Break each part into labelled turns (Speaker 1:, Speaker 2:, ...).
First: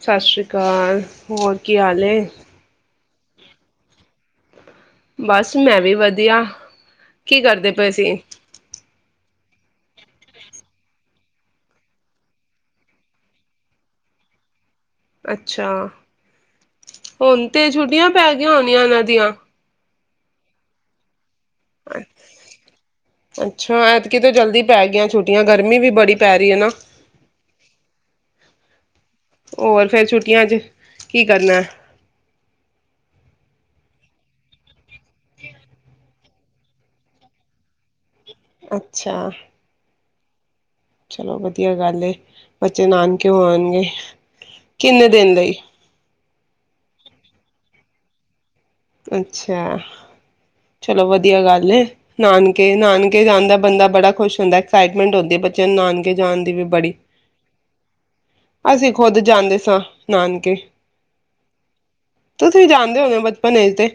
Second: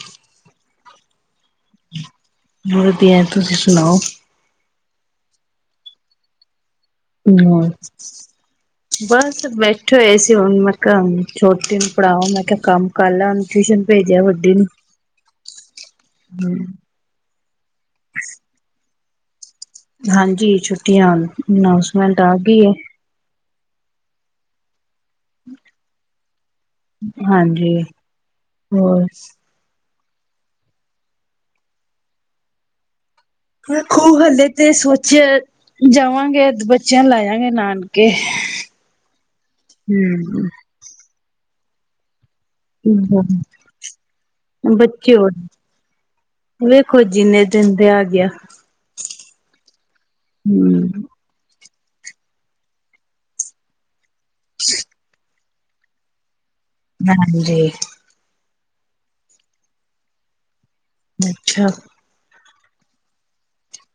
Speaker 1: ਸਤਿ ਸ਼੍ਰੀ ਅਕਾਲ ਹੋਰ ਕੀ ਹਾਲ ਏ।
Speaker 2: [unintelligible] ਵਧੀਆ ਤੁਸੀਂ ਸੁਣਾਓ।
Speaker 1: ਬਸ, ਮੈਂ ਵੀ ਵਧੀਆ। ਕੀ
Speaker 2: ਹੋਰ
Speaker 1: ਕਰਦੇ ਪਏ ਸੀ
Speaker 2: ਬਸ ਬੈਠੇ ਹੋਏ ਸੀ ਹੁਣ ਮੈਂ ਕਿਹਾ ਛੋਟੀ ਨੂੰ ਪੜਾਵਾ। ਮੈਂ ਕਿਹਾ ਕੰਮ ਕਰ ਲਾਂ ਟਿਊਸ਼ਨ ਭੇਜਿਆ ਵੱਡੀ ਨੂੰ।
Speaker 1: ਅੱਛਾ, ਹੁਣ ਤੇ ਛੁੱਟੀਆਂ ਪੈ ਗਈਆਂ ਹੋਣੀਆਂ ਨੇ। ਦੀਆਂ
Speaker 2: ਹਾਂਜੀ ਛੁੱਟੀਆਂ। ਅਨਾਉਂਸਮੈਂਟ ਆ ਗਈ ਏ।
Speaker 1: ਅੱਛਾ, ਐਦਕੀ ਤੇ ਜਲਦੀ ਪੈ ਗਿਆ ਛੁੱਟੀਆਂ ਗਰਮੀ ਵੀ ਬੜੀ ਪੈ ਰਹੀ ਹੈ ਨਾ
Speaker 2: ਹਾਂਜੀ। ਹੋਰ
Speaker 1: ਹੋਰ ਫਿਰ ਛੁੱਟੀਆਂ 'ਚ ਕੀ ਕਰਨਾ
Speaker 2: ਰੱਖੋ ਇਹ ਤਾਂ ਸੋਚਿਆ ਜਾਵਾਂਗੇ ਬੱਚਿਆਂ ਨੂੰ ਲੈ ਜਾਵਾਂਗੇ ਨਾਨਕੇ
Speaker 1: ਅੱਛਾ
Speaker 2: [unintelligible]
Speaker 1: ਚਲੋ ਵਧੀਆ ਗੱਲ ਏ ਬੱਚੇ ਨਾਨਕ ਕਿਉਂ ਆਉਣਗੇ
Speaker 2: ਬੱਚੇ ਹੋਰ ਵੇਖੋ ਜਿੰਨੇ ਦਿਨ
Speaker 1: ਅੱਛਾ
Speaker 2: ਹੂੰ
Speaker 1: ਚਲੋ ਵਧੀਆ ਗੱਲ ਏ ਨਾਨਕੇ ਨਾਨਕੇ ਜਾਂਦਾ ਬੰਦਾ ਖੁਸ਼ ਹੁੰਦਾ ਏ ਸਾਈਡ ਜੇ ਨਾਨਕੇ ਜਾਣ ਦੀ ਬਿਪਤਾ
Speaker 2: ਹਾਂਜੀ
Speaker 1: ਅਸੀਂ ਖੁੱਦ ਜਾਂਦੇ ਸਾਂ ਨਾਨਕੇ
Speaker 2: ਅੱਛਾ
Speaker 1: ਤੁਸੀਂ ਜਾਣਦੇ ਹੋ ਬੱਚੇ ਪ ਇਹ ਤੇ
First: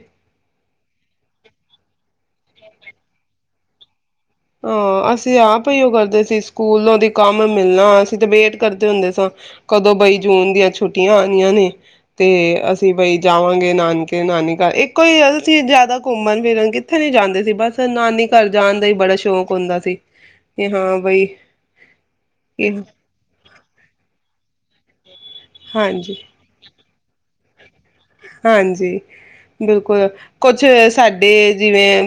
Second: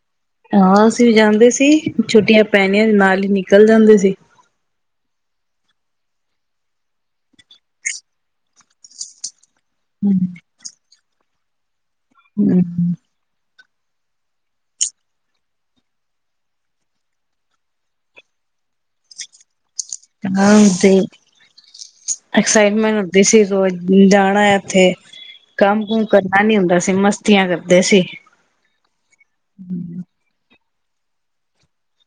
Speaker 2: ਹਾਂ ਅਸੀਂ ਵੀ ਜਾਂਦੇ ਸੀ ਛੁੱਟੀਆਂ
Speaker 1: ਹਾਂ ਅਸੀਂ ਆਪ ਹੀ ਉਹ ਕਰਦੇ ਸੀ ਸਕੂਲੋ ਕਮ ਮਿਲਣਾ ਅਸੀਂ ਤੇ ਵੇਟ ਕਰਦੇ ਹੁੰਦੇ ਸਾਂ ਕਦੋਂ ਪਈ ਜੂਨ ਦੀਆਂ ਛੁੱਟੀਆਂ ੁੀਆਂ ਆਉਣੀਆਂ ਨੇ ਤੇ ਅਸੀਂ ਬਈ ਜਾਵਾਂਗੇ ਨਾਨਕੇ ਨਾਨੀ ਘਰ ਇੱਕੋ ਹੀ ਗੱਲ ਸੀ ਜਿਆਦਾ ਸ਼ੌਕ ਹੁੰਦਾ
Speaker 2: ਹਾਂ ਬਾਈ
Speaker 1: ਕਿ
Speaker 2: ਐਕਸਾਈਟਮੈਂਟ ਦਿਸਦੀ ਹ ਰੋਜ਼ ਜਾਣਾ ਆ ਇਥੇ ਇਥੇ ਕੰਮ ਕੁਮ
Speaker 1: ਹਾਂਜੀ
Speaker 2: ਕਰਨਾ ਨੀ ਹੁੰਦਾ ਐਸੇ ਮਸਤ ਧੀਆਂ ਕਰ
Speaker 1: ਹਾਂਜੀ ਬਿਲਕੁਲ ਕਦ ਕੁਛ ਸਾਡੇ ਜਿਵੇਂ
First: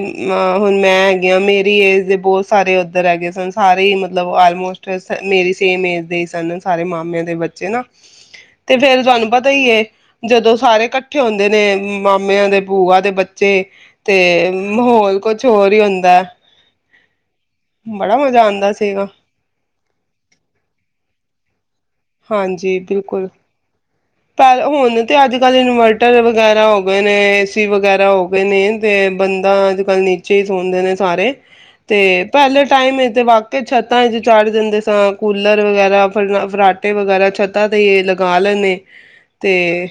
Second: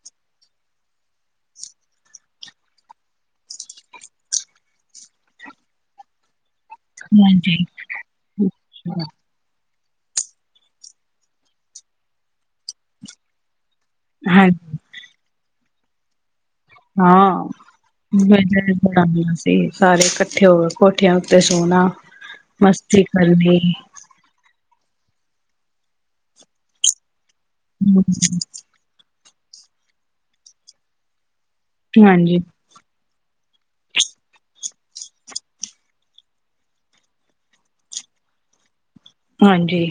Speaker 1: ਹੁਣ ਮੈ ਗਿਆ ਜਿਵੇਂ ਮੇਰੀ ਜਿਵੇਂ ਮੇਰੀ ਬਹੁਤ ਸਾਰੇ ਸਾਰੇ ਮਤਲਬ ਆਲਮੋਸਟ ਮੇਰੀ ਸੇਮ ਏਜ ਦੇ ਸਨ ਹਾਏ ਮਾਮੇ ਦੇ
Speaker 2: ਹਾਂਜੀ।
Speaker 1: ਬੱਚੇ ਤੇ ਫਿਰ ਤੁਹਾਨੂੰ ਪਤਾ ਹੀ ਹੈ ਜਦੋਂ ਸਾਰੇ ਇਕੱਠੇ ਹੁੰਦੇ ਨੇ ਮਾਮਿਆਂ ਦੇ ਭੂਆ ਦੇ ਬੱਚੇ ਤੇ
Speaker 2: ਹਾਂਜੀ
Speaker 1: ਮਾਹੌਲ ਕੁਝ ਹੋਰ ਹੀ ਹੁੰਦੇ
Speaker 2: ਹਾਂ ਮਜਾ
Speaker 1: ਸੀਗਾ
Speaker 2: ਆਉਂਦਾ ਜਦੋਂ ਸਾਰੇ ਇਕੱਠੇ ਹੁੰਦੇ ਆ ਕੋਠਿਆਂ ਉੱਤੇ ਸੋਣਾ।
Speaker 1: ਹਾਂਜੀ,
Speaker 2: ਮਸਤੀ
Speaker 1: ਬਿਲਕੁਲ
Speaker 2: ਕਰਨੀ।
Speaker 1: ਪ ਹੁਣ ਤੇ ਅੱਜ ਕੱਲ ਇਨਵਰਟਰ ਵਗੈਰਾ ਹੋ ਗਏ ਨੇ ਏ ਸੀ ਵਗੈਰਾ ਹੋ ਗਏ ਨੇ, ਤੇ ਬੰਦਾ ਅੱਜ ਕੱਲ੍ਹ ਨੀਚੇ ਹੀ ਸੌਦੇ ਨੇ ਸਾਰੇ। ਤੇ
Speaker 2: ਹਾਂਜੀ
Speaker 1: ਪਹਿਲੇ ਟਾਈਮ ਤੇ ਵਕੀ ਛੱਤਾਂ ਵਿੱਚ ਚੜ ਜਾਂਦੇ ਸਾਂ, ਕੂਲਰ ਵਗੈਰਾ ਫ ਫਰਾਟ ਆੱਟੇ ਵਗੈਰਾ ਛੱਤਾਂ ਤੇ ਇਹ ਲਗਾ ਲੈਨੇ। ਤੇ
Speaker 2: ਹਾਂਜੀ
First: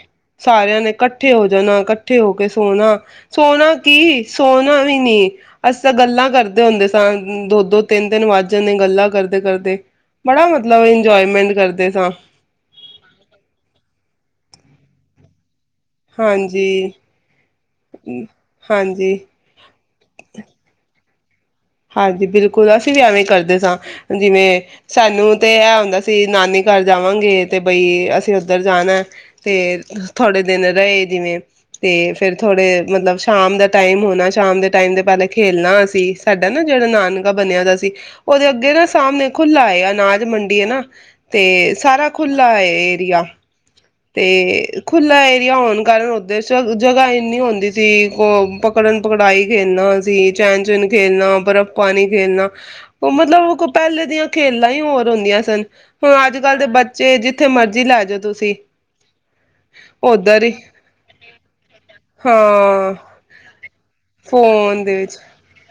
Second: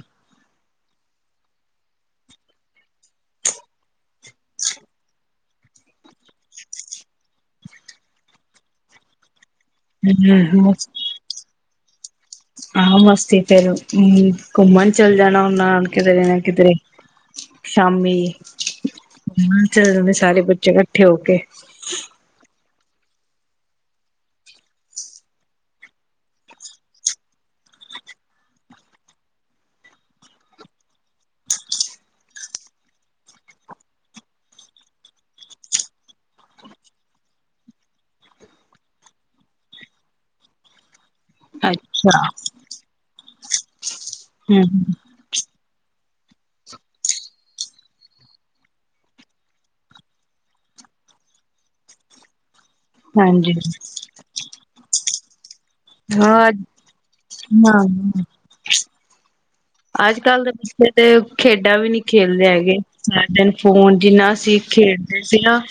Speaker 1: ਸਾਰਿਆਂ ਨੇ ਇਕੱਠੇ ਹੋ ਜਾਣਾ, ਇਕੱਠੇ ਹੋ ਕੇ ਸੋਣਾ, ਸੋਣਾ ਕੀ, ਸੋਣਾ ਵੀ ਨੀ ਅਸੀਂ ਤਾਂ ਗੱਲਾਂ ਕਰਦੇ ਹੁੰਦੇ ਸਨ, ਦੋ- ਦੋ, ਤਿੰਨ- ਤਿੰਨ ਵੱਜ ਜਾਂਨੇ ਗੱਲਾਂ ਕਰਦੇ-ਕਰਦੇ। ਬੜਾ ਮਤਲਬ, ਇੰਜੋਏਮੈਂਟ ਕਰਦੇ ਤੇ ਤਾਂ
Speaker 2: ਆਹੋ, ਮਸਤੀ ਫੇਰ ਘੁੰਮਣ ਚਲ ਜਾਣਾ ਹੁੰਨਾ, ਕਿਧਰੇ ਨਾ
Speaker 1: ਹਾਂਜੀ
Speaker 2: ਕਿਧਰੇ, ਸ਼ਾਮੀ
Speaker 1: ਹਾਂਜੀ
Speaker 2: ਚਲੇ ਜਾਂਦੇ ਸਾਰੇ ਬੱਚੇ ਘ ਕੱਠੇ ਹੋਕੇ।
Speaker 1: ਹਾਂਜੀ, ਬਿਲਕੁਲ। ਕੁਲ ਅਸੀਂ ਵੀ ਐਵੇਂ ਕਰਦੇ ਸਾਂ, ਹਨਾ ਜਿਵੇਂ ਸਾਨੂੰ ਤੇ ਇਹ ਹੁੰਦਾ ਸੀ, ਨਾਨੀ ਘਰ ਜਾਵਾਂਗੇ, ਤੇ ਬਈ ਅਸੀਂ ਉੱਧਰ ਜਾਣਾ, ਤੇ ਥੋੜੇ ਦਿਨ ਰਹੇ ਜਿਵੇਂ, ਤੇ ਫੇਰ ਥੋੜੇ ਮਤਲਬ ਸ਼ਾਮ ਦਾ ਟਾਈਮ ਹੋਣਾ, ਸ਼ਾਮ ਦੇ ਟਾਈਮ ਦੇ ਪਹਿਲਾਂ ਖੇਲਣਾ ਅਸੀਂ, ਸਾਡਾ ਨਾ ਜਿਹੜਾ ਨਾਨਕਾ ਬਣਿਆ ਦਾ ਸੀ, ਉਹਦੇ ਅੱਗੇ ਨਾ ਸਾਹਮਣੇ ਖੁਲਾ ਸੀ, ਅਨਾਜ ਮੰਡੀ ਹੈ ਨਾ ਅਤੇ ਸਾਰਾ
Speaker 2: ਅੱਛਾ।
Speaker 1: ਖੁੱਲ੍ਹਾ ਹੈ। ਤੀਆ,
Speaker 2: ਹੂੰ,
Speaker 1: ਅਤੇ ਖੁੱਲ੍ਹਾ ਏਰੀਆ ਹੋਣ ਕਾਰਨ ਉਦੇਸ਼ ਜਗ੍ਹਾ ਇੰਨੀ ਹੁੰਦੀ ਸੀ, ਕੋ ਪਕੜਨ-ਪਕੜਾਈ ਖੇਲਣਾ ਅਸੀ, ਚੈਨ-ਚੈਨ ਖੇਲਣਾ, ਬਰਫ਼-ਪਾਣੀ ਖੇਲਣਾ। ਉਹ ਮਤਲਬ
Speaker 2: ਹਾਂਜੀ
Speaker 1: ਉਹ ਕੋ ਪਹਿਲੇ ਦੀਆਂ ਖੇਲ ਪਾਂ ਹੀ ਹੋਰ ਹੁੰਦੀਆਂ ਸਨ। ਹੁਣ ਅੱਜ
Speaker 2: ਹਾਂ
Speaker 1: ਕੱਲ ਦੇ ਬੱਚੇ, ਜਿੱਥੇ ਮਰਜ਼ੀ ਲੈ ਜਾਓ ਤੁਸੀਂ
Speaker 2: ਅੱਜ
Speaker 1: ਓਧਰ
Speaker 2: ਕੱਲ ਦੇ
Speaker 1: ਹੀ
Speaker 2: ਬੱਚੇ ਤੇ ਖੇਡਾਂ ਵੀ ਨਹੀਂ ਖੇਡਦੇ ਹੈਗੇ,
Speaker 1: ਹਾਂ
Speaker 2: ਸਾਰੇ ਦਿਨ ਫੋਨ, ਜਿੰਨਾ ਅਸੀਂ
Speaker 1: ਫੋਨ ਦੇ ਵਿੱਚ
Speaker 2: ਖੇਡਦੇ ਸੀ ਨਾ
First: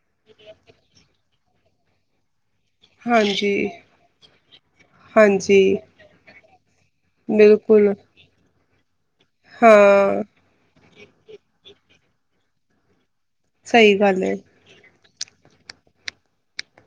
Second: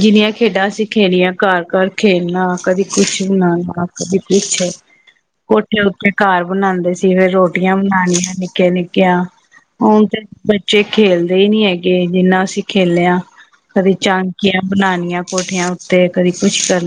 Speaker 2: ਜਿੰਨੀਆਂ ਖੇਡਾਂ ਅਸੀਂ ਖੇਲੀਆਂ ਘਰ-ਘਰ ਖੇਲਣਾ। ਕਦੀ ਕੁਛ ਵੀ
Speaker 1: ਹਾਂਜੀ
Speaker 2: ਬਨਾਨਾ, ਕਦੀ ਕੁਛ,
Speaker 1: ਹਾਂਜੀ
Speaker 2: ਕੋਠੇ ਉੱਤੇ ਘਰ ਬਣਾਦੇ ਸੀ। ਸੀ ਫਿਰ ਰੋ
Speaker 1: ਬਿਲਕੁਲ
Speaker 2: ਬਣਾਣੀਆਂ। ਮੈਕੈਨਿਕ ਕਿਆ ਹੁਣ ਤੇ
Speaker 1: ਹਾਂ
Speaker 2: ਬੱਚੇ ਖੇਲਦੇ ਹੀ ਨਹੀਂ ਹੈਗੇ, ਜਿੰਨਾ ਅਸੀਂ ਖੇਲਿਆ। ਕਦੇ
Speaker 1: ਸਹੀ ਗੱਲ ਹੈ
Speaker 2: ਝਾਕੀਆਂ ਬਣਾਣੀਆਂ। ਕੋਠਿਆਂ ਉੱਤੇ ਕਦੀ ਕੁੱਛ ਕਰ,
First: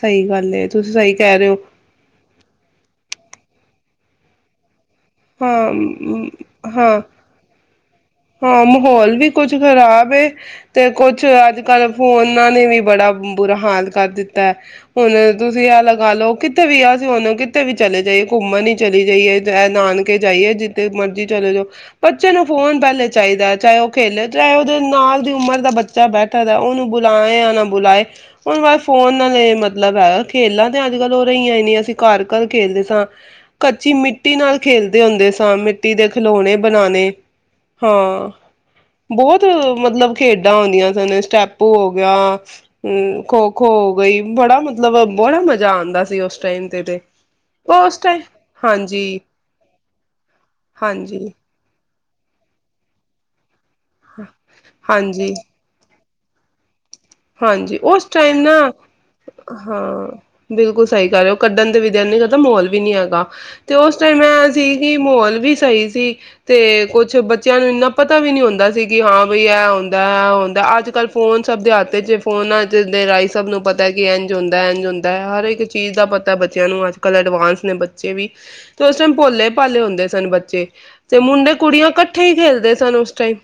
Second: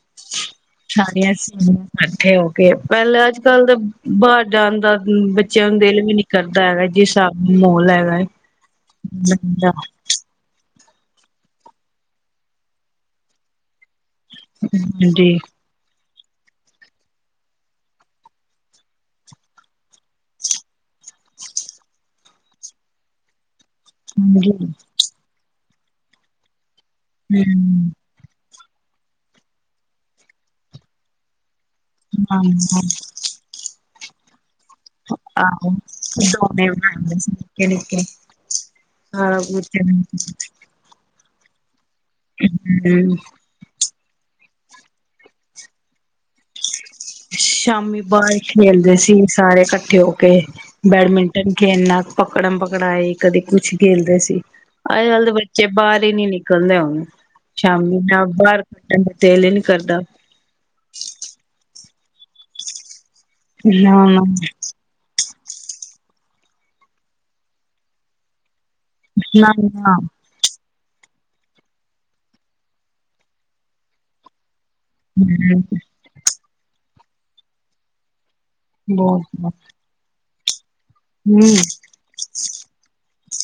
Speaker 1: ਸਹੀ ਗੱਲ ਹੈ ਤੁਸੀਂ ਸਹੀ
Speaker 2: ਸਾਰੀਆਂ
Speaker 1: ਕਹਿ ਰਹੇ ਹੋ
Speaker 2: [inaudible] ਇਕੱਠੇ ਹੋ ਕੇ ਪਹਿਲੇ ਅੱਜ ਕੱਲ ਦੇ ਬਾਹਰ ਜਾਣ ਦਾ, ਬੱਚਿਆਂ ਨੂੰ ਦਿਲ ਵੀ ਨੀ ਕਰਦਾ
Speaker 1: ਹਾਂ
Speaker 2: ਹੈਗਾ,
Speaker 1: ਹਾਂ
Speaker 2: ਜਿਸ ਹਿਸਾਬ ਨਾਲ ਮਾਹੌਲ ਹੈਗਾ ਐ।
Speaker 1: ਹਾਂ ਮਾਹੌਲ ਵੀ ਕੁੱਝ ਖ਼ਰਾਬ ਏ ਤੇ ਕੁਛ ਅੱਜ ਕੱਲ੍ਹ ਫੋਨਾਂ ਨੇ ਵੀ ਬੜਾ ਬੁਰਾ ਹਾਲ, ਕਰ ਦਿੱਤਾ ਹੈ, ਹੁਣ
Speaker 2: ਹਾਂਜੀ
Speaker 1: ਤੁਸੀਂ ਆ ਲਗਾ ਲਓ। ਕਿੱਥੇ ਵੀ ਅਸੀਂ ਹੁਣ ਕਿੱਥੇ ਵੀ ਚਲੇ ਜਾਈਏ ਘੁੰਮਣ ਹੀ ਚਲੀ ਜਾਈਏ ਨਾਨਕੇ ਜਾਈਏ ਜਿੱਥੇ ਮਰਜ਼ੀ ਚਲੇ ਜਾਓ, ਬੱਚੇ ਨੂੰ ਫੋਨ ਪਹਿਲੇ ਚਾਹੀਦਾ, ਚਾਹੇ ਉਹ ਖੇਲੇ
Speaker 2: ਹਾਂਜੀ
Speaker 1: ਚਾਹੇ ਉਹਦੇ ਨਾਲ ਦੀ ਉਮਰ ਦਾ ਬੱਚ ਚਾਹੇ ਬੈਠਾ ਦਾ ਉਹਨੂੰ ਬੁਲਾਏ ਜਾਂ ਨਾ ਬੁਲਾਏ, ਹੁਣ ਬਸ ਫੋਨ ਨਾਲ ਇਹ ਮਤਲਬ ਹੈਗਾ, ਖੇਲਾਂ ਤੇ ਅੱਜ ਕੱਲ ਹੋ ਰਹੀਆਂ ਈ ਨਹੀਂ। ਅਸੀਂ ਘਰ-ਘਰ,
Speaker 2: ਹਮ
Speaker 1: ਖੇਲਦੇ
Speaker 2: ਹਾਂ
Speaker 1: ਸਾਂ ਕੱਚੀ ਮਿੱਟੀ ਟੀ ਨਾਲ, ਖੇਲਦੇ ਹੁੰਦੇ, ਸਾਂ
Speaker 2: ਆਹੋ
Speaker 1: ਮਿੱਟੀ ਦੇ ਖਿਲੌਣੇ
Speaker 2: ਖਿਡੌਣੇ
Speaker 1: ਬਣਾਉਣੇ।
Speaker 2: ਬਣਾਉਂਦੇ ਸੀ ਨਿੱਕੇ ਨਿੱਕੇ
Speaker 1: ਹਾਂ
Speaker 2: ਸਾਰਾ
Speaker 1: ਬਹੁਤ
Speaker 2: ਕੁਛ
Speaker 1: ਮਤਲਬ ਖੇਡਾਂ ਹੁੰਦੀਆਂ ਸਨ ਸਟੈਪ ਭੋ,
Speaker 2: ਹਮ
Speaker 1: ਹੂੰ, ਖੋ-ਖੋ ਹੋ ਗਈ ਬੜਾ ਮਤਲਬ, ਮਤਲਬ ਵਾਲਾ ਮਜ਼ਾ ਆਦਾ ਸੀ ਉਸ ਟਾਈਮ ਤੇ ਤੇ ਉਸ
Speaker 2: ਸ਼ਾਮੀ
Speaker 1: ਟਾਈਮ
Speaker 2: ਬਾਹਰ ਖੇਲਦੇ
Speaker 1: ਹਾਂਜੀ
Speaker 2: ਸੀ, ਸਾਰੇ ਇਕੱਠੇ ਹੋ ਕੇ
Speaker 1: ਹਾਂਜੀ
Speaker 2: ਬੈਡਮਿੰਟਨ ਖੇਲਣਾ ਪਕੜਨ ਪਕੜਾਈ ਕਦੇ ਕੁਛ, ਖੇਲਦੇ ਸੀ ਅੱਜ ਕੱਲ੍ਹ ਦੇ
Speaker 1: ਹਾਂਜੀ
Speaker 2: ਬੱਚੇ ਬਾਹਰ, ਨੀ ਨਿਕਲਦੇ ਹੁਣ,
Speaker 1: ਹਾਂਜੀ,
Speaker 2: ਸ਼ਾਮੀ
Speaker 1: ਉਸ ਟਾਈਮ ਨਾ
Speaker 2: ਬਾਹਰ ਕੱਢਣ ਦਾ ਦਿਲ ਹੀ ਨੀ ਕਰਦਾ
Speaker 1: ਹਾਂ ਬਿਲਕੁਲ ਸਹੀ ਗੱਲ ਹੈ, ਉਹ ਕੱਢਣ ਦੇ ਵੀ, ਦਿਲ ਨਹੀਂ ਕਰਦਾ ਮਾਹੌਲ ਵੀ ਨੀ ਹੈਗਾ। ਤੇ ਉਸ
Speaker 2: ਨਾ
Speaker 1: ਟਾਈਮ
Speaker 2: ਨਾ
Speaker 1: ਮੈਂ ਸੀਗੀ ਮਾਹੌਲ ਵੀ, ਸਹੀ ਸੀ, ਤੇ ਕੁੱਛ ਬੱਚਿਆਂ ਨੂੰ ਇੰਨਾ ਪਤਾ ਵੀ ਨੀ ਹੁੰਦਾ ਸੀ। ਕਿ ਹਾਂ ਬਈ
Speaker 2: ਨਾ
Speaker 1: ਇਹ
Speaker 2: ਨਾ
Speaker 1: ਹੁੰਦਾ ਏ ਹੁੰਦਾ ਅੱਜ, ਕੱਲ ਫੋਨ ਸਭ ਦੇ ਹੱ ਫੋਨਾਂ ਚ ਦੇ ਰਾਹੀਂ ਸਭ ਨੂੰ ਪਤਾ ਕਿ ਇੰਝ ਹੁੰਦਾ। ਇੰਝ ਹੁੰਦਾ ਹੈ, ਹਰ ਇੱਕ
Speaker 2: ਹਮ,
Speaker 1: ਚੀਜ਼ ਦਾ ਪਤਾ ਬੱਚਿਆਂ ਨੂੰ ਅੱਜ, ਅੱਜ ਕੱਲ੍ਹ ਐਡਵਾਂਸ ਨੇ ਬੱਚੇ ਵੀ, ਤੇ ਉਸ ਟਾਈਮ
Speaker 2: ਬਹੁਤ
Speaker 1: ਭੋਲੇ ਭਾਲੇ ਹੁੰਦੇ ਸਨ, ਬੱਚੇ ਤੇ ਮੁੰਡੇ
Speaker 2: ਹਮ
Speaker 1: ਕੁੜੀਆਂ ਇਕੱਠੇ ਹੀ ਖੇਲਦੇ ਸਨ, ਉਸ ਟਾਈਮ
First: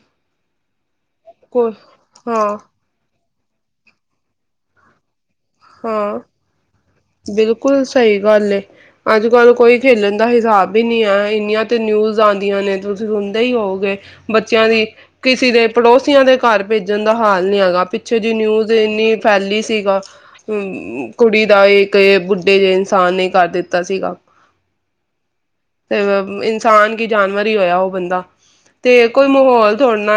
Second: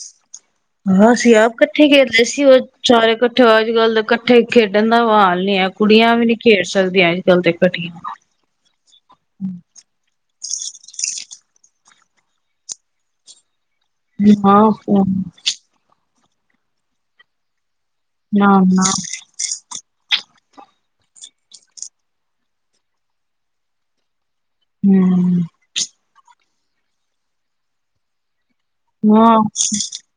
Speaker 2: ਹਾਂ ਅਸੀ ਆਪ
Speaker 1: ਕੋ
Speaker 2: ਇਕੱਠੇ ਕਰਦੇ ਸੀ,
Speaker 1: ਹਾਂ
Speaker 2: ਉਹ ਚਾਰੇ ਇਕੱਠੇ ਅੱਜ ਕੱਲ ਤਾਂ ਇਕੱਠੇ ਖੇਡਣ ਦਾ ਆਵਾ
Speaker 1: ਹਾਂ
Speaker 2: ਤੇ
Speaker 1: ਬਿਲਕੁਲ
Speaker 2: ਇਕੱਠੀਆਂ
Speaker 1: ਸਹੀ ਗੱਲ ਅੱਜ ਕੱਲ ਕੋਈ ਖੇਲਣ, ਦਾ ਹਿਸਾਬ ਹੀ ਨਹੀਂ ਹੈ, ਇੰਨੀਆਂ ਤੇ ਨਿਊਜ਼ ਆਦੀਆਂ ਨੇ ਤੁਸੀਂ ਸੁਣਦੇ ਹੀ ਹੋਗੇ। ਬੱਚਿਆਂ ਦੀ
Speaker 2: ਨਾ
Speaker 1: ਕਿਸੀ ਦੇ ਪੜੋਸ ਕੀਆਂ ਦੇ ਘਰ ਭੇਜਣ ਦਾ ਹਾਲ ਨੀ ਹੈਗਾ। ਪਿੱਛੇ ਜੀ
Speaker 2: ਨਾ
Speaker 1: ਨਿਊਜ਼
Speaker 2: ਨਾ
Speaker 1: ਇੰਨੀ ਫੈਲੀ ਸੀਗਾ ਹਮ, ਕੁੜੀ ਦਾ ਇੱਕ ਬੁੱਢੇ ਜਿਹੇ ਇਨਸਾਨ ਨੇ ਕਰ ਦਿੱਤਾ ਸੀਗਾ।
Speaker 2: ਹਮ
Speaker 1: ਅਸਾਂ ਬ ਇ ਇਨਸਾਨ ਕਿ ਜਾਨਵਰ ਹੀ ਹੋਇਆ ਉਹ ਬੰਦਾ ਤੇ ਕੋਈ
Speaker 2: ਹਾਂ
Speaker 1: ਮਾਹੌਲ ਥੋੜ ਨਾ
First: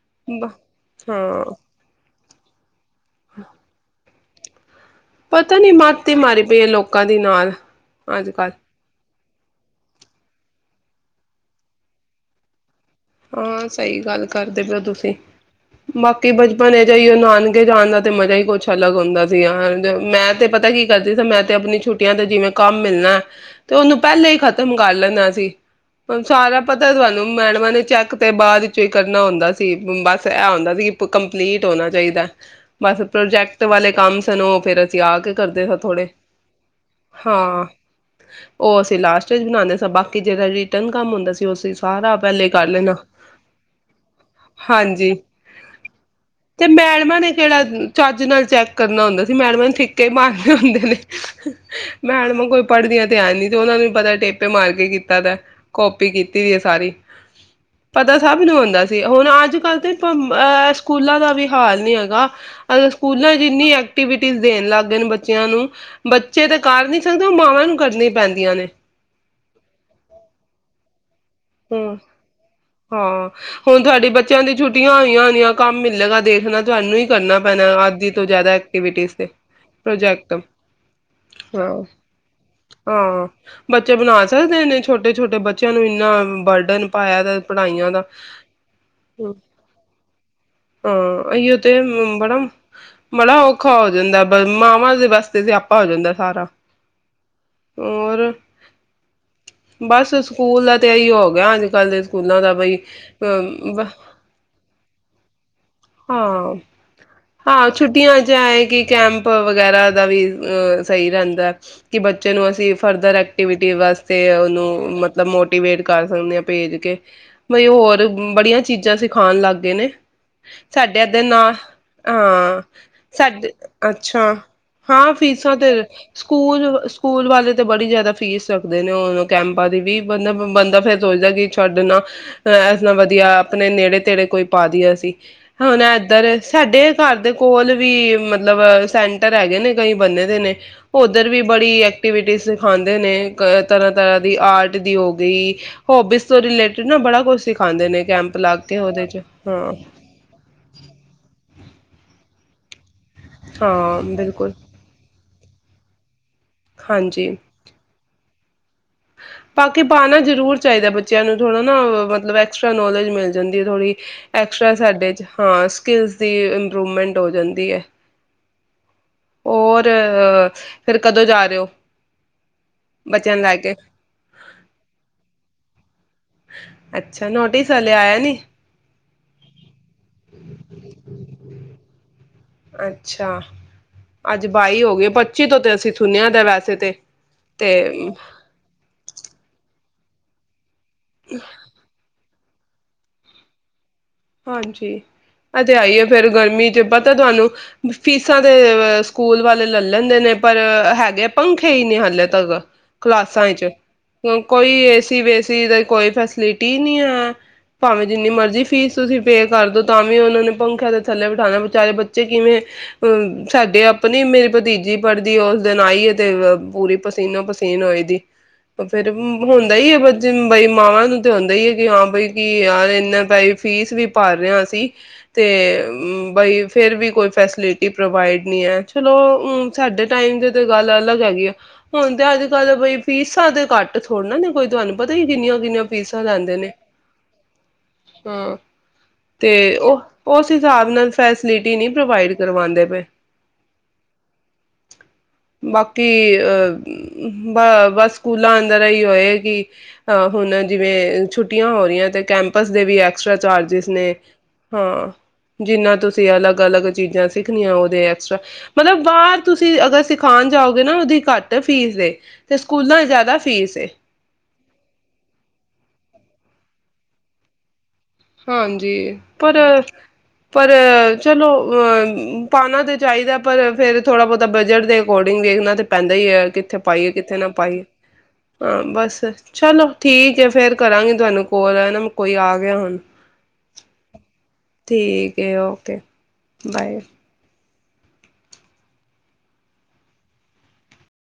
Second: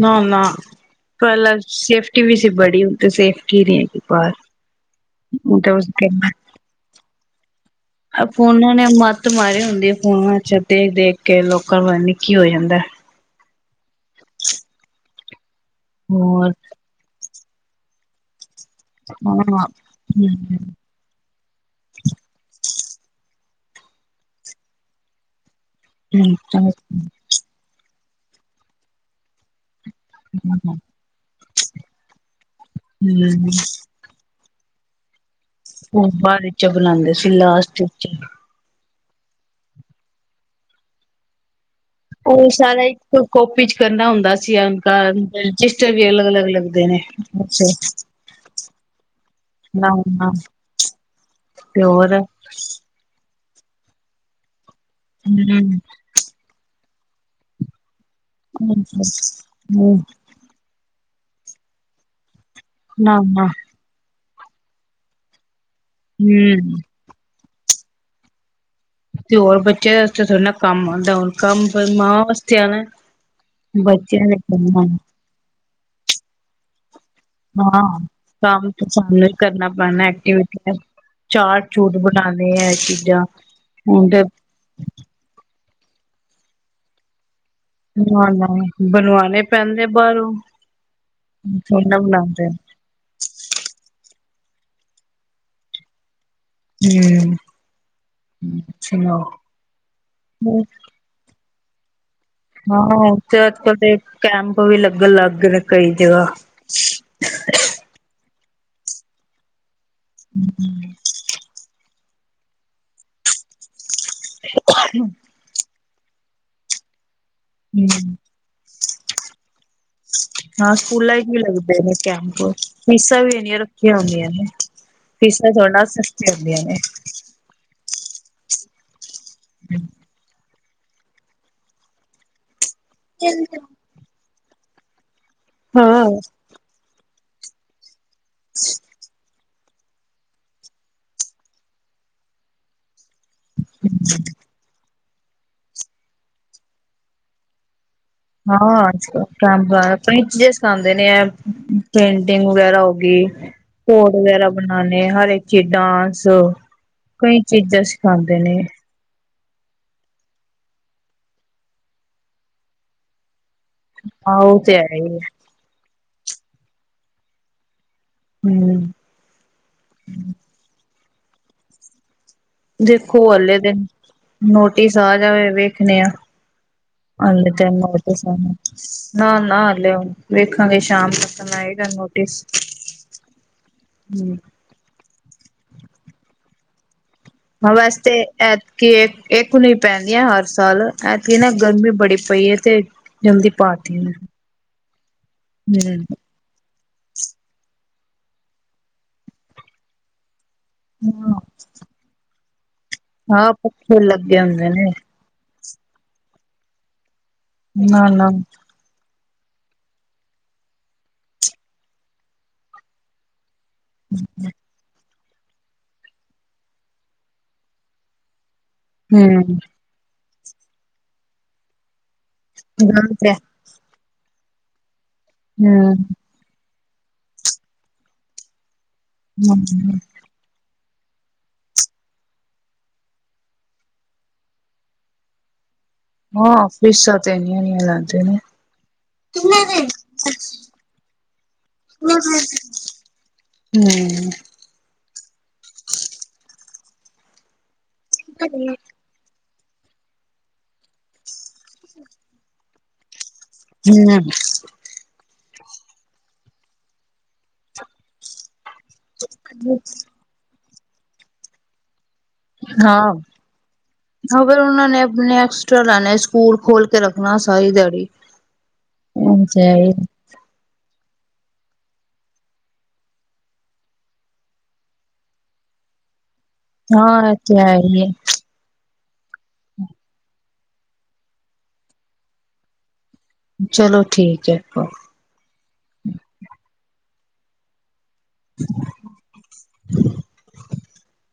Speaker 2: ਨਾ
Speaker 1: ਬਈ ਹਾਂ।
Speaker 2: ਟੀ ਵੀ ਸਿ ਬੜੀ ਤੇ ਸੇਫਟੀ ਨੀਂ ਹੈਗੀ ਪਰ
Speaker 1: ਪਤਾ ਨੀ ਮਤ ਈ ਮਾਰੀ ਪਈ ਐ ਲੋਕਾਂ ਦੀ ਦੀ ਨਾਲ।
Speaker 2: ਏ
Speaker 1: ਅੱਜ ਕੱਲ੍ਹ।
Speaker 2: ਫੋਨੋਂ ਨੇ ਮੱਤ ਮਾਰੀ ਹੁੰਦੀ ਐ ਫੋਨਾਂ ਚ ਦੇਖ-ਦੇਖ ਕੇ ਲੋਕਾਂ ਪਤਾ ਨੀਂ ਕੀ ਹੋ ਜਾਂਦਾ।
Speaker 1: ਹਾਂ, ਸਹੀ ਗੱਲ ਕਰਦੇ ਪਓ ਤੁਸੀਂ। ਬਾਕੀ
Speaker 2: ਹੋਰ
Speaker 1: ਬਚਪਨ ਇਹ ਜਿਹੀ ਉਹ ਨਾਨ ਅਗੇ ਜਾਣ ਦਾ ਤੇ ਮਜ਼ਾ ਈ ਕੁੱਛ ਅੱਛਾ ਅਲੱਗ ਹੁੰਦਾ ਸੀਗਾ
Speaker 2: ਹਾਂ
Speaker 1: ਮੈਂ ਤੇ ਪਤਾ
Speaker 2: ਹਮ
Speaker 1: ਕੀ ਕਰਦੀ ਸੀ ਮੈਂ ਤੇ ਆਪਣੀ ਛੁੱਟੀਆਂ ਤੇ ਜਿਵੇਂ ਕੰਮ ਮਿਲਣਾ ਤੇ ਉਹਨੂੰ ਪਹਿਲੇ ਹੀ ਖ਼ਤਮ ਕਰ ਲੈਂਦਾ ਸੀ। ਸਾਰਾ ਪਤਾ ਤੁਹਾਨੂੰ ਮੈਡਮਾਂ ਨੇ ਚੈੱਕ ਤੇ ਬਾਅਦ ਵਿਚੋਂ ਈ ਕਰਨਾ ਹੁੰਦਾ ਸੀ। ਬਸ ਇਹ ਔਂਦਾ ਸੀ ਕਿ ਕੰ ਕੰਪਲੀਟ ਹੋਣਾ ਚਾਹੀਦਾ। ਬਸ
Speaker 2: ਹਮ,
Speaker 1: ਪ੍ਰੋਜੈਕਟ ਵਾਲੇ ਕੰਮ ਸਨੋ ਫਿਰਰਸੀ ਆ ਕੇ ਕਰਦੇ ਸ ਥੋੜੇ
Speaker 2: ਬਾਦ ਇੱਚ ਬਣਾਉਂਦੇ ਸੀ ਲਾਸਟ ਇੱਚ
Speaker 1: ਤੇ ਲਾਸਟ ਇੱਚ ਬਣਾਉਂਦੇ ਸਾਂ ਬਾਕੀ ਜਿਹੜਾ ਰਿਟਰਨ ਕੰਮ ਹੁੰਦਾ ਸੀ, ਉ ਅਸੀਂ ਸਾਰਾ
Speaker 2: ਉਹ
Speaker 1: ਪਹਿਲੇ ਕਰ
Speaker 2: ਸਾਰਾ
Speaker 1: ਲੈਣਾ।
Speaker 2: ਇੱਕ ਕਾਪੀ ਚ ਕਰਨਾ ਹੁੰਦਾ ਸੀ ਉਨ੍ਹਾਂ
Speaker 1: ਹਾਂਜੀ
Speaker 2: ਰਜਿਸਟਰ ਵੀ ਅਲੱਗ ਅਲੱਗ
Speaker 1: ਤੇ
Speaker 2: ਲੱਗਦੇ
Speaker 1: ਮੈਡਮਾਂ ਨੇ ਕਿਹੜਾ ਆ
Speaker 2: ਅੱਛਾ
Speaker 1: ਚੱਜ ਨਾਲ ਚੈੱਕ ਕਰਨਾ ਹੁੰਦਾ ਸੀ ਮੈਡਮਾਂ ਨੇ
Speaker 2: ਨਾ
Speaker 1: ਠਿੱਕੇ
Speaker 2: ਨਾ
Speaker 1: ਮਾਰਨੇ ਹੁੰਦੇ ਨੇ
Speaker 2: ਤੇ ਹੋਰ
Speaker 1: ਮੈਡਮਾਂ ਕੋਈ ਪੜ੍ਹਦੀਆਂ ਤੇ ਐਂ ਨੀਂ ਤੇ ਉਹਨਾਂ ਨੂੰ ਪਤਾ ਟੇਪੇ ਮਾਰ ਕੇ ਕੀਤਾ ਦਾ,
Speaker 2: ਹਮ
Speaker 1: ਕਾੱਪੀ ਕੀਤੀ ਦੀ ਐ ਸਾਰੀ। ਪਤਾ ਸਭ ਨੂੰ
Speaker 2: ਹਮ
Speaker 1: ਹੁੰਦਾ ਸੀ। ਹੁਣ ਅੱਜ ਕੱਲ੍ਹ ਤੇ
Speaker 2: ਹਮ
Speaker 1: ਪਮ ਅਸ ਸਕੂਲਾਂ ਦਾ ਵੀ ਹਾਲ ਨੀ ਹੈਗਾ ਅਗਰ ਸਕੂਲਾਂ
Speaker 2: ਨਾ-ਨਾ
Speaker 1: ਚ ਇੰਨੀ ਐਕਟੀਵਿਟੀ ਸ [unintelligible] ਦੇਣ ਲੱਗ ਗਏ ਨੇ ਬੱਚਿਆਂ ਨੂੰ, ਬੱਚੇ ਤਾਂ
Speaker 2: ਹੂੰ
Speaker 1: ਕਰ ਨੀ ਸਕਦੇ, ਉਹ ਮਾਵਾਂ ਨੂੰ ਕਰਨੀਆਂ ਪੈਂਦੀਆਂ ਨੇ
Speaker 2: ਤੇ ਹੋਰ ਬੱਚਿਆਂ ਵਸਤੇ ਥੋੜੀ ਨਾ ਕੰਮ ਹੁੰਦਾ ਹੁਣ। ਕੰਮ
Speaker 1: ਹੂੰ,
Speaker 2: ਮਾਵਾਂ ਵਾਸਤੇ ਆਣਾ।
Speaker 1: ਹਾਂ ਹੁਣ ਤੁਹਾਡੇ
Speaker 2: ਦੇ
Speaker 1: ਬੱਚਿਆਂ ਦੀ
Speaker 2: ਕਰਨਾ
Speaker 1: ਛੁੱਟੀਆਂ ਹੋਈਆਂ ਹੋਣੀਆਂ। ਕੰਮ ਮਿਲੇਗਾ ਦੇਖਣਾ ਤੁਹਾਨੂੰ ਹੀ ਕਰਨਾ ਪੈਣਾ
Speaker 2: ਹਾਂ
Speaker 1: ਅੱਧ ਤੋਂ ਜਿਆਦਾ
Speaker 2: ਕੰਮ ਤਾਂ
Speaker 1: ਐਕਟੀਵਿਟੀ
Speaker 2: ਸਾਨੂੰ
Speaker 1: ਤੇ
Speaker 2: ਹੀ ਕਰਨਾ ਪੈਣਾ
Speaker 1: ਪ੍ਰੋਜੈਕਟ
Speaker 2: ਐਕਟੀਵਿਟੀ ਚਾਟ ਚੂਟ ਬਣਾਣੇ ਐ ਚੀਜ਼ਾਂ
Speaker 1: ਹਾਂ-ਹਾਂ, ਬੱਚੇ
Speaker 2: ਹੁਣ ਤੇ
Speaker 1: ਬਣਾ ਸਕਦੇ ਨੇ ਛੋਟੇ-ਛੋਟੇ, ਬੱਚੇ ਚਲੋ ਇੰਨਾ ਹੁਣ ਬਰਡਨ ਪਾਇਆ ਦਾ ਪੜਾਈਆਂ ਦਾ
Speaker 2: ਬਣਵਾਣੇ ਬਣਵਾਣੇ ਪੈਂਦੇ ਬਾਹਰੋਂ
Speaker 1: ਹਾਂ ਐਇਓ ਤੇ
Speaker 2: ਥੋੜੀ ਨਾ ਬਣਾਦੇ
Speaker 1: ਬੜਾ-ਬੜਾ ਔਖਾ ਹੋ ਜਾਂਦਾ। ਮਾਵਾਂ ਦੇ ਵਾਸਤੇ ਸਿਆਪਾ ਹੋ ਜਾਂਦਾ ਸਾਰਾ।
Speaker 2: ਹੂੰ
Speaker 1: ਹੋਰ
Speaker 2: ਸੁਣਾਓ
Speaker 1: ਬਸ ਸਕੂਲ ਦਾ ਤੇ ਇਹੀ ਹੋ ਅੱਜ ਕੱਲ੍ਹ ਸਕੂਲਾਂ ਦਾ ਬਈ
Speaker 2: ਹਾਂ ਉਥ ਅੱਜ ਕਲ ਦੇ ਕੈਂਪ ਵੀ ਲੱਗਨ ਲਾਗੈ ਨੇ ਕਈ ਜਗ੍ਹਾ
Speaker 1: ਹਾਂ-ਹਾਂ ਛੁੱਟੀਆਂ ਚ ਐ ਹੈ ਕਿ ਕੈਂਪ ਵਗੈਰਾ ਦਾ ਵੀ ਅਹ ਸਹੀ ਰਹਿੰਦਾ। ਕਿ ਬੱਚੇ ਨੂੰ ਅਸੀਂ ਫਰਦਰ ਐਕਟੀਵਿਟੀ ਵਾਸਤੇ ਉਹਨੂੰ ਮਤਲਬ ਮੋਟੀਵੇਟ ਕਰ ਸਕਦੇ ਹਾਂ, ਭੇਜ ਕੇ ਨਈ ਹੋਰ ਬੜੀਆਂ ਚੀਜ਼ਾਂ ਜਾ ਸਿੱਖਾਣ ਲੱਗ ਗਏ ਨੇ।
Speaker 2: ਅੱ [inaudible]
Speaker 1: ਸਾਡੇ ਏਦੇ ਨਾਲ ਹਾਂ
Speaker 2: ਫੀਸਾਂ ਵੀ
Speaker 1: ਸਾਡੇ
Speaker 2: ਇੰਨੀਆਂ ਰੱਖੀਆਂ
Speaker 1: ਅੱਛਾ
Speaker 2: ਹੁੰਦੀਆਂ ਨੇ
Speaker 1: ਹਾਂ ਫੀਸਾਂ ਤੇ
Speaker 2: ਥੋੜਾ ਸਸਤੀਆਂ ਹੁੰਦੀਆਂ ਨੇ
Speaker 1: ਸਕੂਲ, ਸਕੂਲ ਵਾਲੇ ਤੇ ਬੜੀ ਜਾ ਜ਼ਿਆਦਾ ਫੀਸ ਰੱਖਦੇ ਨੇ ਉਹ ਕੈਂਪਾਂ ਦੀ ਵੀ ਮਤਲਬ, ਫਿਰ ਸੋਚਦਾ ਕਿ ਛੱਡ ਨਾ ਵਧੀਆ ਆਪਣੇ ਨੇੜੇ, ਤੇੜੇ ਕੋਈ ਪਾ ਦੀਆਂ ਸੀ, ਹੁਣ
Speaker 2: ਹਾਂ
Speaker 1: ਇਧਰ ਸਾਡੇ, ਘਰ ਦੇ ਕੋਲ ਵੀ, ਮਤਲਬ ਸੈਂਟਰ ਹੈਗੇ ਨੇ, ਕਈ ਬਣੇ ਦੇ ਨੇ, ਉੱਧਰ ਵੀ ਬੜੀ ਐਕਟੀਵਿਟੀ ਸਿਖਾਦੇ ਨੇ ਕਈ ਤਰ੍ਹਾਂ, ਤਰ੍ਹਾਂ ਦੀ ਆਰਟ ਦੀ ਹੋ ਦੀ ਹੋਬੀਜ਼ ਤੋਂ ਰਿਲੇਟਿਡ ਨਾ ਬੜਾ ਕੁਛ ਸਿਖਾਉਂਦੇ ਨੇ ਕੈਂਪ ਲਾ ਕੇ
Speaker 2: ਹਾਂ, ਅੱਜ
Speaker 1: ਉਹਦੇ ਚ
Speaker 2: ਕੱਲ
Speaker 1: ਹਾਂ
Speaker 2: ਕੈਪ ਜੇ ਸਿਖਾਦੇ ਨੇ ਐ, ਪੇਂਟਿੰਗ ਵਗੈਰਾ ਹੋ
Speaker 1: ਹਾਂ
Speaker 2: ਘੋਰ ਵਗੈਰਾ
Speaker 1: ਬਿਲਕੁਲ
Speaker 2: ਬਣਾਉਣ, ਹਰ ਇੱਕ ਖੇ ਡਾਂਸ
Speaker 1: ਹਾਂਜੀ
Speaker 2: ਕਈ ਚੀਜ਼ ਸਿਖਾਂ ਦਿਨੇ,
Speaker 1: ਬਾਕੀ ਪਾਣਾ ਜਰੂਰ ਚਾਹੀਦਾ, ਬੱਚਿਆਂ ਨੂੰ ਥੋੜਾ ਨਾ ਮਤਲਬ ਐਕਸਟਰਾ ਨੋਲੇਜ ਮਿਲ। ਜਾਂਦੀ ਹੈ, ਥੋੜ੍ਹੀ
Speaker 2: ਹਾਂ ਉਹ
Speaker 1: ਐਕਸਟਰਾ
Speaker 2: ਤੇ ਹੈ
Speaker 1: ਸਾਡੇ
Speaker 2: ਹੀ
Speaker 1: ਚ' ਹਾਂ ਸਕਿਲ ਦੀ ਇੰਪਰੂਵਮੈਂਟ ਹੋ ਜਾਂਦੀ ਹੈ,
Speaker 2: ਹੁੰ,
Speaker 1: ਔਰ, ਫਿਰ ਕਦੋਂ ਜਾ ਰਹੇ ਹੋ,
Speaker 2: ਦੇਖੋ
Speaker 1: ਬੱਚਿਆਂ ਨੂੰ ਲੈ
Speaker 2: ਅਲੇ ਤੇ
Speaker 1: ਕੇ
Speaker 2: ਨੋਟਿਸ ਆ ਜਾਵੇ, ਵੇਖ ਕਿਨਹੇ ਆ,
Speaker 1: ਅੱਛਾ ਨੋਟਿਸ ਹਲੇੇ ਆਇਆ ਨੀ,
Speaker 2: ਨਾ-ਨਾ, ਲ ਵੇਖਾਂਗੇ ਸ਼ਾਮ ਤੱਕ ਆਏਗਾ ਨੋਟਿਸ
Speaker 1: ਅੱਛਾ
Speaker 2: ਹੁੰ
Speaker 1: ਅੱਜ ਬਾਈ ਹੋ ਗਏ ਪੱਚੀ ਤੋਂ ਤੇ ਅਸੀਂ ਤੁਥੀਆ ਤਾਂ ਵੈਸੇ ਤੇ
Speaker 2: ਹ
Speaker 1: ਤੇ
Speaker 2: ਵਾਸਤੇ ਐਤਕੀ ਇਕ ਨੀ [unintelligible] ਪੈਂਦੀਆਂ, ਹਰ ਸਾਲ ਐਤਕੀ ਨਾ ਗਰਮੀ ਬੜੀ ਪਈ ਹੈ ਤੇ ਜਮਦੀ ਪਾ ਤੀ ਨੇ,
Speaker 1: ਹਾਂਜੀ, ਇਹ ਤਾਂ ਹੈ ਹੀ ਏ ਫ਼ੇਰ ਗਰਮੀ ਤੇ ਪਤਾ ਤੁਹਾਨੂੰ ਫੀਸਾਂ ਦੇ ਸਕੂਲ ਵਾਲੇ ਲੈ ਲੈਂਦੇ ਨੇ। ਪਰ ਹੈਗੇ ਪੰਖੇ ਹੀ ਨਹੀਂ ਹਾਲੇ ਤੱਕ। ਕਲਾਸਾਂ
Speaker 2: ਹਾਂ
Speaker 1: ਐਚ
Speaker 2: ਪੱਖੇ ਲੱਗੇ
Speaker 1: ਹੁਣ
Speaker 2: ਹੁੰਦੇ
Speaker 1: ਕੋਈ
Speaker 2: ਨੇ
Speaker 1: ਏਸੀ ਵੇ ਤਾਂ ਕੋਈ ਫੈਸਿਲਿਟੀ ਨਹੀਂ ਆ
Speaker 2: ਨਾ
Speaker 1: ਭਾਵੇਂ
Speaker 2: ਨਾ
Speaker 1: ਜਿੰਨੀ ਮਰਜ਼ੀ ਫੀਸ ਤੁਸੀਂ ਪੇ ਕਰਦੋ ਤਾਂ ਵੀ ਉਹਨਾਂ ਨੇ ਪੰਖਿਆਂ ਦੇ ਥੱਲੇ ਬਿਠਾਣਾ ਵਿਚਾਰੇ ਬੱਚੇ ਕਿਵੇਂ ਅ ਸਾਡੇ ਆਪਣੇ ਮੇਰੇ ਭਤੀਜੀ ਫੜ੍ਹਦੀ ਉਸ ਦਿਨ ਆਈਏ ਤੇ ਪੂਰੀ ਪਸੀਨੋ ਪਸੀਨ ਹੋਏ ਦੀ ਫ਼ੇਰ
Speaker 2: ਹਮ
Speaker 1: ਹੁੰਦਾ ਹੀ ਆ ਬਚ ਜੈ ਬਾਏਮਆਨ ਤੇ ਹੁੰਦਾ ਹੀ ਹੈ ਕਿ ਹਾਂ ਬਈ ਕੀ ਯਾਰ
Speaker 2: ਗੱਲ
Speaker 1: ਇੰਨਾ
Speaker 2: ਤੇ
Speaker 1: ਵੀ ਪਰ ਰੇ ਆ ਅੱਸੀ ਤੇ
Speaker 2: ਹਮ
Speaker 1: ਬਈ ਫਿਰ ਵੀ ਕੋਈ ਫੈਸਿਲਿਟੀ ਪ੍ਰੋਵਾਈਡ ਨਹੀਂ ਹੈ। ਚਲੋ ਸਾਡੇ ਟਾਈਮ ਦੇ ਤੇ ਗੱਲ ਅਲੱਗ ਹੈਗੀ ਆ। ਹੁਣ ਤੇ ਅੱਜ ਕੱਲ ਬਈ ਫੀਸਾਂ ਤੇ ਘੱਟ ਥੋੜ੍ਹਾ ਨੇ ਕੋਈ ਤੁਹਾਨੂੰ ਪਤਾ ਹੀ ਕਿੰਨੀਆਂ-ਕਿੰਨੀਆਂ
Speaker 2: ਹਾਂ ਫੀਸਾਂ ਤੇ ਲਾਂਦੇ
Speaker 1: ਹਾਂ ਤੇ ਉਹ ਉਸ ਹਿਸਾਬ ਨਾਲ ਫੈਸਿਲਿਟੀ ਨਹੀਂ ਪ੍ਰੋਵਾਡ ਕਰਵਾਉਂਦੇ ਪਏ।
Speaker 2: ਹਮ
Speaker 1: ਬਾਕੀ ਅਹ ਬ ਬਸ ਸਕੂਲਾਂ ਅੰਦਰ ਅਹੀ ਏ ਅਹ ਹੁਣ ਜਿਵੇਂ ਛੁੱ ਹੋ ਰਹੀਆਂ ਤੇ ਕੈਂਪਸ ਦੇ ਵੀ ਆ ਐਕਸਟਰਾ ਚਾਰਜਿਸ ਨੇ ਹਾਂ। ਜਿੰਨਾ ਤੁਸੀਂ ਅਲੱਗ-ਅਲੱਗ ਚੀਜ਼ਾਂ ਸਿੱਖਣੀਆਂ ਉਹਦੇ ਐਕਸਟਰਾ ਮਤਲਬ ਬਾਹਰ ਤੁਸੀਂ ਅਗਰ ਸਿਖਾਉਣ ਜਾਓਗੇ ਨਾ ਉਹਦੀ ਘੱਟ ਫੀਸ ਏ ਤੇ ਸਕੂਲਾਂ
Speaker 2: ਹਾਂ
Speaker 1: ਜ਼ਿਆਦਾ ਫੀਸ ਏ
Speaker 2: ਹ ਫਰ ਉਹਨਾਂ ਨੇ ਆਪਣੇ ਐਕਸਟ੍ਰਾ ਲੈਣੇ ਸਕੂਲ ਖੋਲ ਕੇ ਰੱਖਣਾ ਸਾਰੀ ਦਿਹਾੜੀ
Speaker 1: ਹਾਂਜੀ
Speaker 2: ਹਾਂ ਇਹ
Speaker 1: ਪਰ-ਪਰ ਚਲੋ ਪਾਨਾ ਤੇ ਚਾਹੀਦਾ ਪਰ ਫਿਰ ਥੋੜਾ ਬਹੁਤਾ ਬਜਟ ਦੇ ਅਕੋਰਡਿੰਗ ਦੇਖਣਾ ਤੇ ਪੈਂਦਾ ਹੀ ਹ ਇੱਥੇ ਪਾਈਏ ਕਿੱਥੇ ਨਾ
Speaker 2: ਤੇ ਹੈ
Speaker 1: ਪਾਈ
Speaker 2: ਹੀ ਹੈ
Speaker 1: ਚਲੋ ਠੀਕ ਹ ਫਿਰ ਕਰਾਂਗੇ ਤੁਹਾਨੂੰ ਕਾਲ ਕੋਈ ਆ ਗਿਆ ਹੁਣ
Speaker 2: ਚਲੋ ਠੀਕ ਹ
Speaker 1: ਠੀਕ ਹੈ ਓਕੇ ਬਾਏ
Speaker 2: ਗੑਰੑ